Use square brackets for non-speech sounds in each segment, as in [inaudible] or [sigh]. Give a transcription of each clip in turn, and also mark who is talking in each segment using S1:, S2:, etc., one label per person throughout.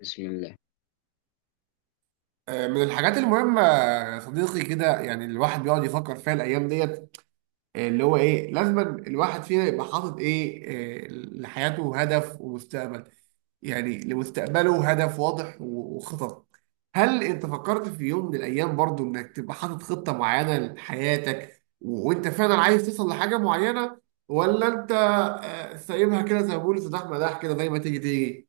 S1: بسم الله.
S2: من الحاجات المهمة يا صديقي كده، يعني الواحد بيقعد يفكر فيها الأيام ديت. اللي هو إيه، لازم الواحد فينا يبقى حاطط إيه لحياته هدف ومستقبل، يعني لمستقبله هدف واضح و- وخطط. هل أنت فكرت في يوم من الأيام برضو إنك تبقى حاطط خطة معينة لحياتك و- وأنت فعلا عايز توصل لحاجة معينة، ولا أنت سايبها كده زي ما بيقولوا سداح مداح كده زي ما تيجي تيجي؟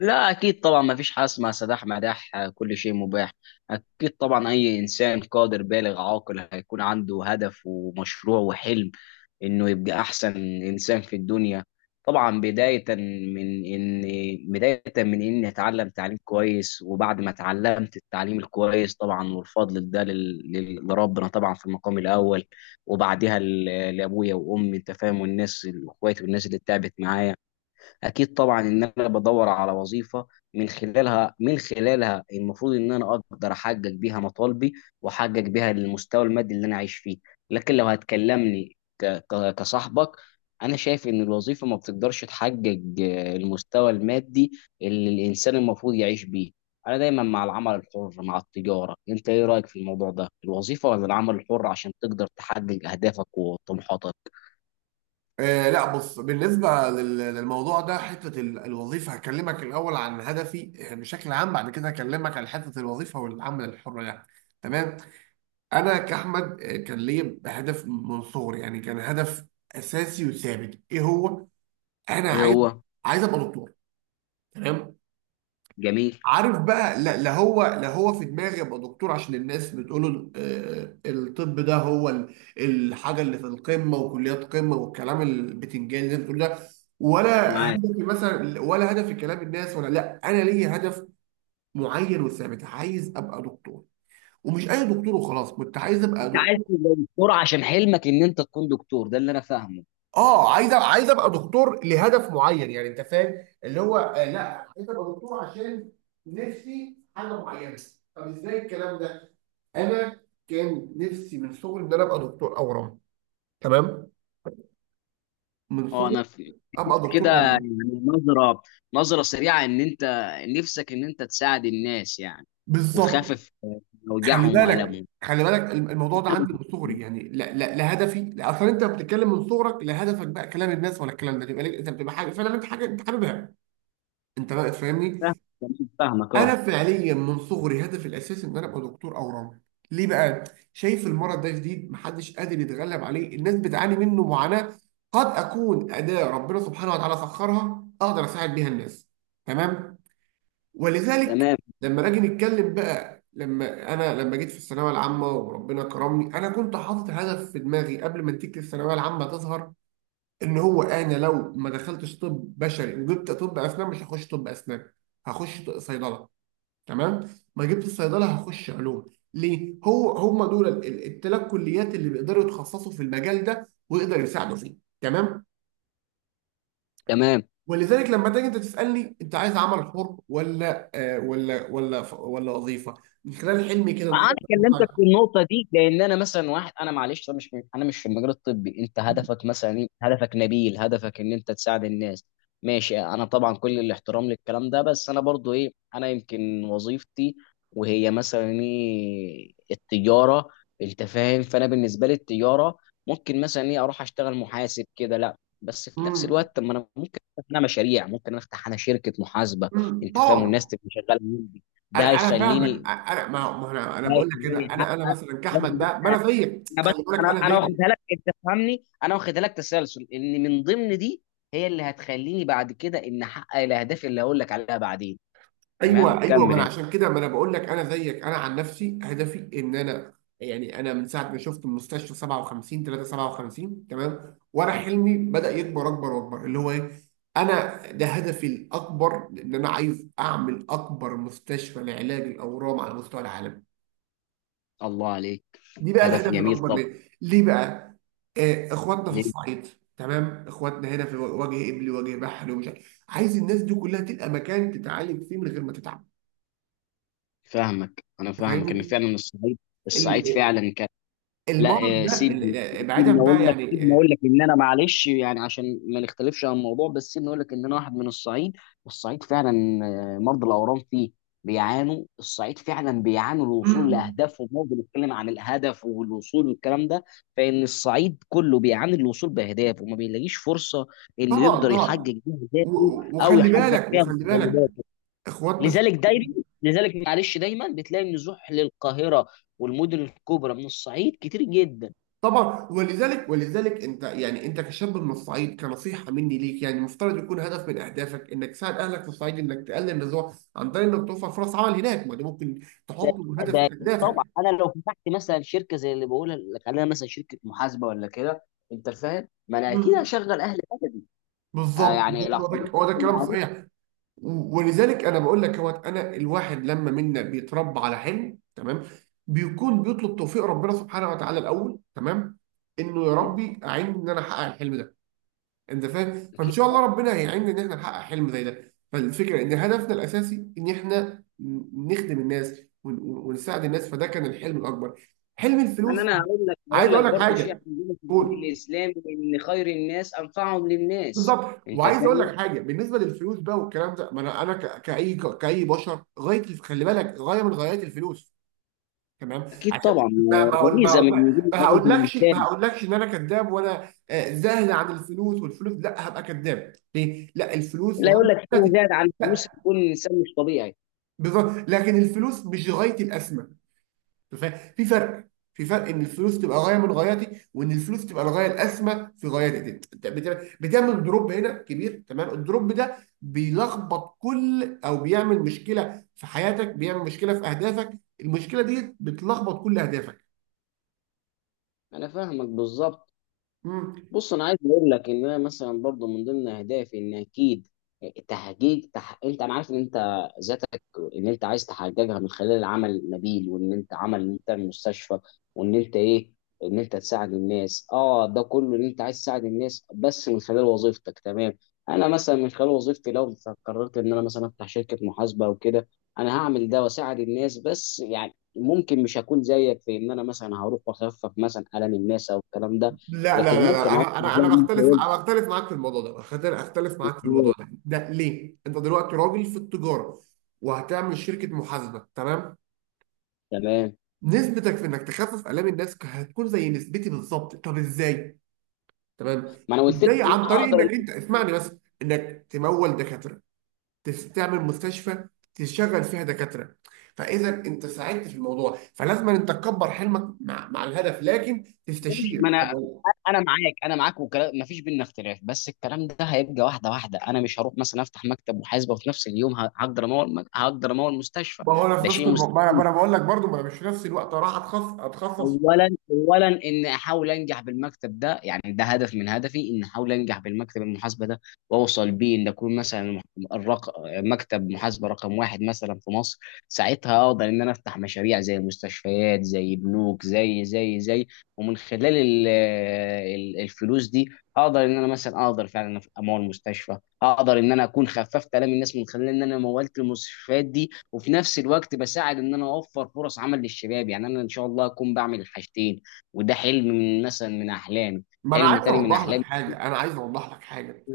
S1: لا، أكيد طبعا، ما فيش حاجة اسمها سداح مداح، كل شيء مباح. أكيد طبعا أي إنسان قادر بالغ عاقل هيكون عنده هدف ومشروع وحلم إنه يبقى أحسن إنسان في الدنيا. طبعا بداية من إني أتعلم تعليم كويس، وبعد ما اتعلمت التعليم الكويس طبعا، والفضل ده لربنا طبعا في المقام الأول، وبعدها لأبويا وأمي، أنت فاهم، والناس إخواتي والناس اللي تعبت معايا. اكيد طبعا ان انا بدور على وظيفه من خلالها المفروض ان انا اقدر احقق بيها مطالبي واحقق بيها المستوى المادي اللي انا عايش فيه. لكن لو هتكلمني كصاحبك، انا شايف ان الوظيفه ما بتقدرش تحقق المستوى المادي اللي الانسان المفروض يعيش بيه. انا دايما مع العمل الحر، مع التجاره. انت ايه رايك في الموضوع ده؟ الوظيفه ولا العمل الحر عشان تقدر تحقق اهدافك وطموحاتك؟
S2: لا بص، بالنسبة لل- للموضوع ده، حتة ال- الوظيفة، هكلمك الأول عن هدفي بشكل عام، بعد كده هكلمك عن حتة الوظيفة والعمل الحر، يعني تمام. أنا كأحمد كان ليا هدف من صغري، يعني كان هدف أساسي وثابت. إيه هو؟ أنا
S1: ايه
S2: عايز
S1: هو؟
S2: عايز أبقى دكتور. تمام.
S1: جميل.
S2: عارف بقى، لا لا، لا هو في دماغي ابقى دكتور عشان الناس بتقول الطب ده هو ال- الحاجه اللي في القمه وكليات قمه والكلام البتنجان اللي انت بتقول ده ولا
S1: معاك.
S2: هدفي، مثلا ولا هدفي كلام الناس، ولا. لا، انا ليا هدف معين وثابت، عايز ابقى دكتور. ومش اي دكتور وخلاص، كنت عايز ابقى
S1: انت عايز
S2: دكتور.
S1: تبقى دكتور عشان حلمك ان انت تكون دكتور، ده اللي انا فاهمه.
S2: اه، عايز عايز ابقى دكتور لهدف معين، يعني انت فاهم اللي هو لا، عايز ابقى دكتور عشان نفسي حاجه معينه. طب ازاي الكلام ده؟ انا كان نفسي من صغري ان انا ابقى دكتور اورام. تمام. من
S1: اه.
S2: صغري ابقى دكتور
S1: كده
S2: اورام.
S1: يعني، نظره نظره سريعه ان انت نفسك ان انت تساعد الناس يعني،
S2: بالظبط.
S1: وتخفف
S2: خلي
S1: اوجاعهم
S2: بالك،
S1: والامهم.
S2: خلي بالك، الم- الموضوع ده
S1: أنا
S2: عندي من صغري، يعني لا لا لا، هدفي لا اصلا، انت بتتكلم من صغرك لا هدفك بقى كلام الناس ولا الكلام ده، تبقى انت بتبقى حاجه فعلا، انت حاجه انت حاببها. انت بقى تفهمني.
S1: فاهم- [laughs] فاهمك،
S2: انا
S1: اه.
S2: فعليا من صغري هدفي الاساسي ان انا ابقى دكتور اورام. ليه بقى؟ شايف المرض ده جديد، محدش قادر يتغلب عليه، الناس بتعاني منه معاناة، قد اكون اداة ربنا سبحانه وتعالى سخرها اقدر اساعد بيها الناس. تمام. ولذلك
S1: تمام.
S2: لما نيجي نتكلم بقى، لما جيت في الثانويه العامه وربنا كرمني، انا كنت حاطط هدف في دماغي قبل ما نتيجه الثانويه العامه تظهر، ان هو انا لو ما دخلتش طب بشري وجبت طب اسنان، مش هخش طب اسنان، هخش صيدله. تمام. ما جبت الصيدله، هخش علوم. ليه؟ هو هم دول التلات كليات اللي بيقدروا يتخصصوا في المجال ده ويقدروا يساعدوا فيه. تمام.
S1: تمام.
S2: ولذلك لما تيجي انت تسالني انت عايز عمل حر ولا ولا وظيفه، من خلال حلمي كده
S1: انا كلمتك
S2: نفكر.
S1: في النقطه دي، لان انا مثلا واحد، انا معلش، انا مش في المجال الطبي. انت
S2: مم.
S1: هدفك مثلا إيه؟ هدفك نبيل، هدفك ان انت تساعد الناس. ماشي، انا طبعا كل الاحترام للكلام ده، بس انا برضو ايه، انا يمكن وظيفتي وهي مثلا ايه، التجاره. انت فاهم؟ فانا بالنسبه لي التجاره ممكن مثلا ايه، اروح اشتغل محاسب كده؟ لا. بس في نفس
S2: مم.
S1: الوقت، طب ما انا ممكن افتح انا مشاريع، ممكن افتح انا شركه محاسبه،
S2: مم.
S1: انت فاهم، والناس
S2: طبعا.
S1: تبقى شغاله عندي. ده
S2: انا فاهمك،
S1: هيخليني
S2: انا ما ما انا
S1: لا،
S2: بقول لك، كده
S1: يخليني
S2: انا
S1: حقك،
S2: مثلا
S1: ده
S2: كاحمد
S1: من
S2: ده ما
S1: ضمن.
S2: انا زيك،
S1: انا بس
S2: خلي بالك،
S1: انا
S2: انا
S1: انا
S2: زيك.
S1: واخدها لك، انت فاهمني، انا واخدها لك تسلسل ان من ضمن دي هي اللي هتخليني بعد كده ان احقق الاهداف اللي هقول لك عليها بعدين. تمام،
S2: ايوه ايوه، ما
S1: كمل
S2: انا
S1: انت.
S2: عشان كده ما انا بقول لك انا زيك، انا عن نفسي هدفي ان انا، يعني انا من ساعه ما شفت المستشفى 57 3 57، تمام، وانا حلمي بدا يكبر اكبر واكبر اللي هو ايه. انا ده هدفي الاكبر، ان انا عايز اعمل اكبر مستشفى لعلاج الاورام على مستوى العالم.
S1: الله عليك،
S2: دي بقى
S1: هدف
S2: الهدف
S1: جميل.
S2: الاكبر.
S1: طب
S2: ليه؟ بقى، آه، اخواتنا في
S1: ليه؟
S2: الصعيد. تمام، اخواتنا هنا في وجه قبلي، وجه بحري، ومش عارف. عايز الناس دي كلها تلقى مكان تتعالج فيه من غير ما تتعب.
S1: انا فاهمك ان
S2: فاهمني،
S1: فعلا الصعيد الصعيد فعلا.
S2: المرض
S1: لا،
S2: ده
S1: سيبني،
S2: بعيدا بقى،
S1: سيبني
S2: يعني
S1: اقول لك ان انا معلش يعني عشان ما نختلفش عن الموضوع، بس سيبني اقول لك ان انا واحد من الصعيد، والصعيد فعلا مرضى الاورام فيه بيعانوا. الصعيد فعلا بيعانوا
S2: م-
S1: الوصول
S2: م.
S1: لاهدافهم، برضه بنتكلم عن الهدف والوصول والكلام ده. فان الصعيد كله بيعاني الوصول باهدافه وما بيلاقيش فرصه انه
S2: طبعا
S1: يقدر يحقق
S2: طبعا.
S1: بيها اهدافه
S2: و-
S1: او
S2: وخلي
S1: يحقق
S2: بالك،
S1: فيها
S2: وخلي بالك،
S1: متطلباته.
S2: اخواتنا
S1: لذلك دايما لذلك معلش دايما بتلاقي النزوح للقاهره والمدن الكبرى من الصعيد كتير جدا.
S2: طبعا، ولذلك انت، يعني انت كشاب من الصعيد، كنصيحه مني ليك يعني، المفترض يكون هدف من اهدافك انك تساعد اهلك في الصعيد، انك تقلل النزوع عن طريق انك توفر فرص عمل هناك، ما ده ممكن
S1: ده
S2: تحطه هدف
S1: ده
S2: من
S1: أكيد طبعا.
S2: اهدافك.
S1: انا لو فتحت مثلا شركه زي اللي بقول، خلينا مثلا شركه محاسبه ولا كده، انت فاهم، ما انا اكيد
S2: مم.
S1: هشغل اهل بلدي.
S2: بالظبط
S1: يعني
S2: بالظبط،
S1: لو
S2: هو ده
S1: حضرتك
S2: هو ده الكلام
S1: المعروف.
S2: الصحيح. ولذلك انا بقول لك، هو انا الواحد لما منا بيتربى على حلم، تمام، بيكون بيطلب توفيق ربنا سبحانه وتعالى الاول، تمام، انه يا
S1: اكيد،
S2: ربي اعينني ان انا احقق الحلم ده. انت فاهم، فان
S1: اكيد،
S2: شاء الله ربنا هيعيننا ان احنا نحقق حلم زي ده. فالفكره ان هدفنا الاساسي ان احنا نخدم الناس ون- ون- ونساعد الناس. فده كان الحلم الاكبر، حلم
S1: يعني
S2: الفلوس.
S1: انا هقول لك،
S2: عايز اقول لك
S1: برضه شيء
S2: حاجه.
S1: عندنا في الدين
S2: قول.
S1: الاسلامي ان خير الناس انفعهم للناس،
S2: بالظبط،
S1: انت
S2: وعايز اقول
S1: فاهم.
S2: لك حاجه بالنسبه للفلوس بقى والكلام ده، ما انا كاي بشر، غايه، خلي بالك، غايه من غايات الفلوس. تمام.
S1: اكيد
S2: عشان
S1: طبعا
S2: ما ما اقول ما
S1: غريزه
S2: اقول،
S1: من وجود
S2: ما
S1: غريزه
S2: هقولكش ما
S1: الانسان.
S2: هقولكش ان انا كذاب وانا زاهد عن الفلوس والفلوس، لا، هبقى كذاب ليه؟ لا، الفلوس
S1: لا، يقول
S2: غايه.
S1: لك انا زاد عن فلوس؟
S2: لا،
S1: يكون الانسان مش طبيعي.
S2: بالظبط، لكن الفلوس مش غايه الاسمى. ف- في فرق في فرق ان الفلوس تبقى غايه من غاياتي وان الفلوس تبقى الغايه الاسمى في غاياتي. انت بت- بتعمل دروب هنا كبير، تمام. الدروب ده بيلخبط كل، او بيعمل مشكله في حياتك، بيعمل مشكله في اهدافك، المشكله دي بتلخبط كل اهدافك.
S1: انا فاهمك بالظبط.
S2: مم.
S1: بص، انا عايز اقول لك ان انا مثلا برضو من ضمن اهدافي ان اكيد تحقيق انت، انا عارف ان انت ذاتك ان انت عايز تحققها من خلال عمل نبيل، وان انت عمل، ان انت تعمل مستشفى، وان انت ايه، ان انت تساعد الناس. اه، ده كله ان انت عايز تساعد الناس، بس من خلال وظيفتك. تمام. انا مثلا من خلال وظيفتي، لو قررت ان انا مثلا افتح شركة محاسبة او كده، انا هعمل ده واساعد الناس، بس يعني ممكن مش هكون زيك في ان انا مثلا هروح واخفف مثلا الم الناس او الكلام ده.
S2: لا لا
S1: لكن
S2: لا لا،
S1: ممكن اقصد
S2: انا انا
S1: زي
S2: انا
S1: ما انت
S2: بختلف،
S1: قلت
S2: انا بختلف معاك في الموضوع ده أختلف معاك في
S1: كده.
S2: الموضوع ده. ليه انت دلوقتي راجل في التجاره وهتعمل شركه محاسبه، تمام،
S1: تمام.
S2: نسبتك في انك تخفف الام الناس هتكون زي نسبتي بالظبط. طب ازاي؟ تمام.
S1: ما انا قلت لك
S2: ازاي؟
S1: ان
S2: عن
S1: انا
S2: طريق
S1: هقدر ان
S2: انك انت، اسمعني بس، انك تمول دكاتره، تعمل مستشفى، تشغل فيها دكاتره، فاذا انت ساعدت في الموضوع، فلازم انت تكبر حلمك مع الهدف، لكن
S1: أنا أمشي.
S2: تستشير.
S1: ما
S2: طب
S1: انا انا معاك، انا معاك وكلام ما فيش بينا اختلاف. بس الكلام ده هيبقى واحده واحده، انا مش هروح مثلا افتح مكتب محاسبه وفي نفس اليوم هقدر امول، هقدر امول مستشفى.
S2: ما هو انا في
S1: ده
S2: نفس
S1: شيء
S2: الموضوع، ما انا ما
S1: مستحيل.
S2: أنا بقول لك برضو ما انا مش في نفس الوقت راح اتخصص.
S1: اولا ان احاول انجح بالمكتب ده، يعني ده هدف من هدفي ان احاول انجح بالمكتب المحاسبه ده، واوصل بيه ان اكون مثلا مكتب محاسبه رقم واحد مثلا في مصر. ساعتها اقدر ان انا افتح مشاريع زي مستشفيات، زي بنوك، زي. ومن خلال الفلوس دي اقدر ان انا مثلا اقدر فعلا امول مستشفى، اقدر ان انا اكون خففت الام الناس من خلال ان انا مولت المستشفيات دي، وفي نفس الوقت بساعد ان انا اوفر فرص عمل للشباب. يعني انا ان شاء الله اكون بعمل الحاجتين، وده حلم من مثلا من احلامي.
S2: ما انا
S1: حلم
S2: عايز
S1: تاني من
S2: اوضح لك
S1: احلامي.
S2: حاجه،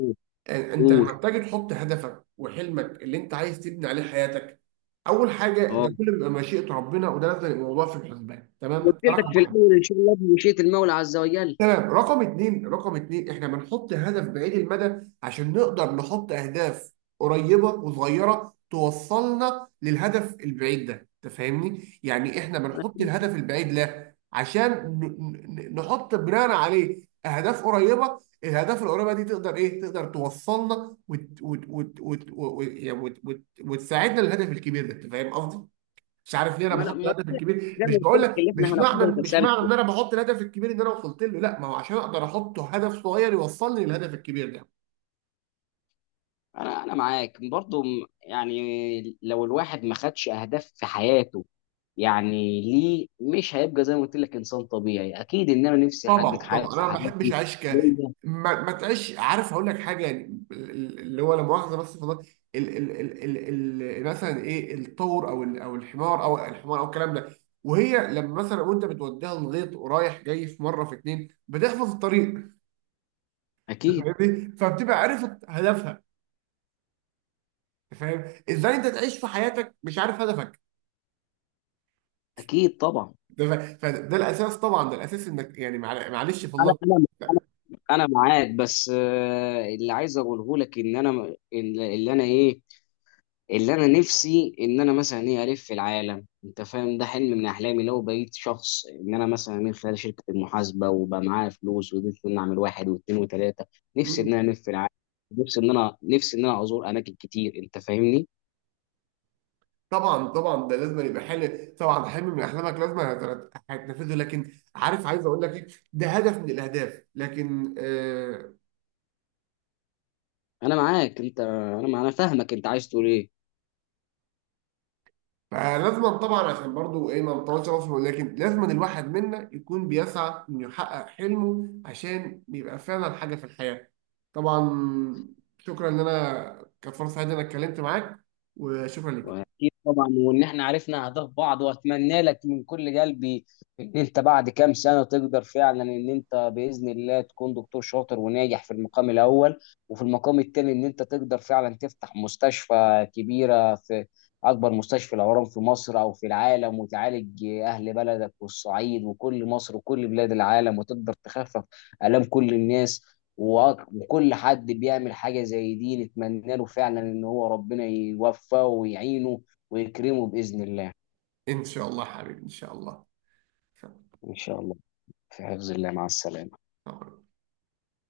S2: انت لما
S1: قول.
S2: بتيجي تحط هدفك وحلمك اللي انت عايز تبني عليه حياتك، اول حاجه
S1: اه.
S2: ده كله بيبقى مشيئه ربنا، وده لازم يبقى موضوع في الحسبان. تمام.
S1: قلت
S2: ده
S1: لك
S2: رقم
S1: في
S2: واحد.
S1: الاول ان شاء الله بمشيئه المولى عز وجل.
S2: تمام. رقم اتنين، احنا بنحط هدف بعيد المدى عشان نقدر نحط اهداف قريبة وصغيرة توصلنا للهدف البعيد ده، تفهمني؟ يعني احنا بنحط
S1: انا
S2: الهدف البعيد له عشان نحط بناء عليه اهداف قريبة، الاهداف القريبة دي تقدر ايه، تقدر توصلنا وت... وت... وت... وت... وت... وت... وت... وت... وتساعدنا للهدف الكبير ده، انت فاهم قصدي؟ مش عارف ليه انا
S1: ما انا
S2: بحط
S1: ما-
S2: الهدف الكبير،
S1: زي
S2: مش
S1: ما قلت
S2: بقول
S1: لك
S2: لك،
S1: اللي احنا
S2: مش معنى
S1: هناخدها
S2: مش معنى
S1: تسلسل.
S2: ان انا بحط الهدف الكبير ان انا وصلت له لا، ما هو عشان اقدر احط هدف صغير يوصلني للهدف الكبير ده.
S1: انا معاك برضو يعني لو الواحد ما خدش اهداف في حياته، يعني ليه، مش هيبقى زي ما قلت لك انسان طبيعي. اكيد ان انا نفسي
S2: طبعا
S1: احقق
S2: طبعا،
S1: حاجات في
S2: انا ما بحبش
S1: حياتي
S2: اعيش ك،
S1: ليا.
S2: ما تعيش. عارف هقول لك حاجه يعني اللي هو، لا مؤاخذه، بس في النقطة ال ال ال ال ال مثلا، ايه، الطور او او الحمار، او الكلام ده، وهي لما مثلا وانت بتوديها الغيط ورايح جاي في مره في اتنين بتحفظ الطريق،
S1: اكيد،
S2: فاهمني، فبتبقى عارف هدفها. فاهم، ازاي انت تعيش في حياتك مش عارف هدفك؟
S1: اكيد طبعا.
S2: ده ف- فده الاساس، طبعا ده الاساس، انك يعني معلش في
S1: انا
S2: الله.
S1: انا
S2: لا.
S1: انا معاك، بس اللي عايز اقوله لك ان انا اللي اللي انا ايه اللي انا نفسي ان انا مثلا ايه، الف في العالم، انت فاهم. ده حلم من احلامي لو بقيت شخص ان انا مثلا من خلال شركه المحاسبه وبقى معايا فلوس وقدرت ان أنا اعمل واحد واثنين وثلاثه، نفسي
S2: مم.
S1: ان انا الف في العالم، نفسي ان انا ازور اماكن كتير، انت فاهمني.
S2: طبعا طبعا، ده لازم يبقى حلم، طبعا حلم من احلامك لازم هت- هتنفذه، لكن عارف عايز اقول لك ايه، ده هدف من الاهداف، لكن
S1: انا معاك، انت انا انا فاهمك. انت عايز تقول ايه؟
S2: فلازم طبعا، عشان برضو ايه، ما نطولش مصر، ولكن لازم الواحد منا يكون بيسعى انه يحقق حلمه عشان يبقى فعلا حاجه في الحياه. طبعا. شكرا، ان انا كانت فرصه سعيده ان انا اتكلمت معاك، وشكرا لك.
S1: واكيد طبعا، وان احنا عرفنا اهداف بعض، واتمنى لك من كل قلبي ان انت بعد كام سنه تقدر فعلا ان انت باذن الله تكون دكتور شاطر وناجح في المقام الاول، وفي المقام الثاني ان انت تقدر فعلا تفتح مستشفى كبيره في اكبر مستشفى الاورام في مصر او في العالم، وتعالج اهل بلدك والصعيد وكل مصر وكل بلاد العالم، وتقدر تخفف الام كل الناس. و- كل حد بيعمل حاجة زي دي نتمنى له فعلا ان هو ربنا يوفقه ويعينه ويكرمه بإذن الله.
S2: ان شاء الله حبيبي، ان شاء الله.
S1: ان شاء الله. في حفظ الله، مع السلامة.
S2: شكراً.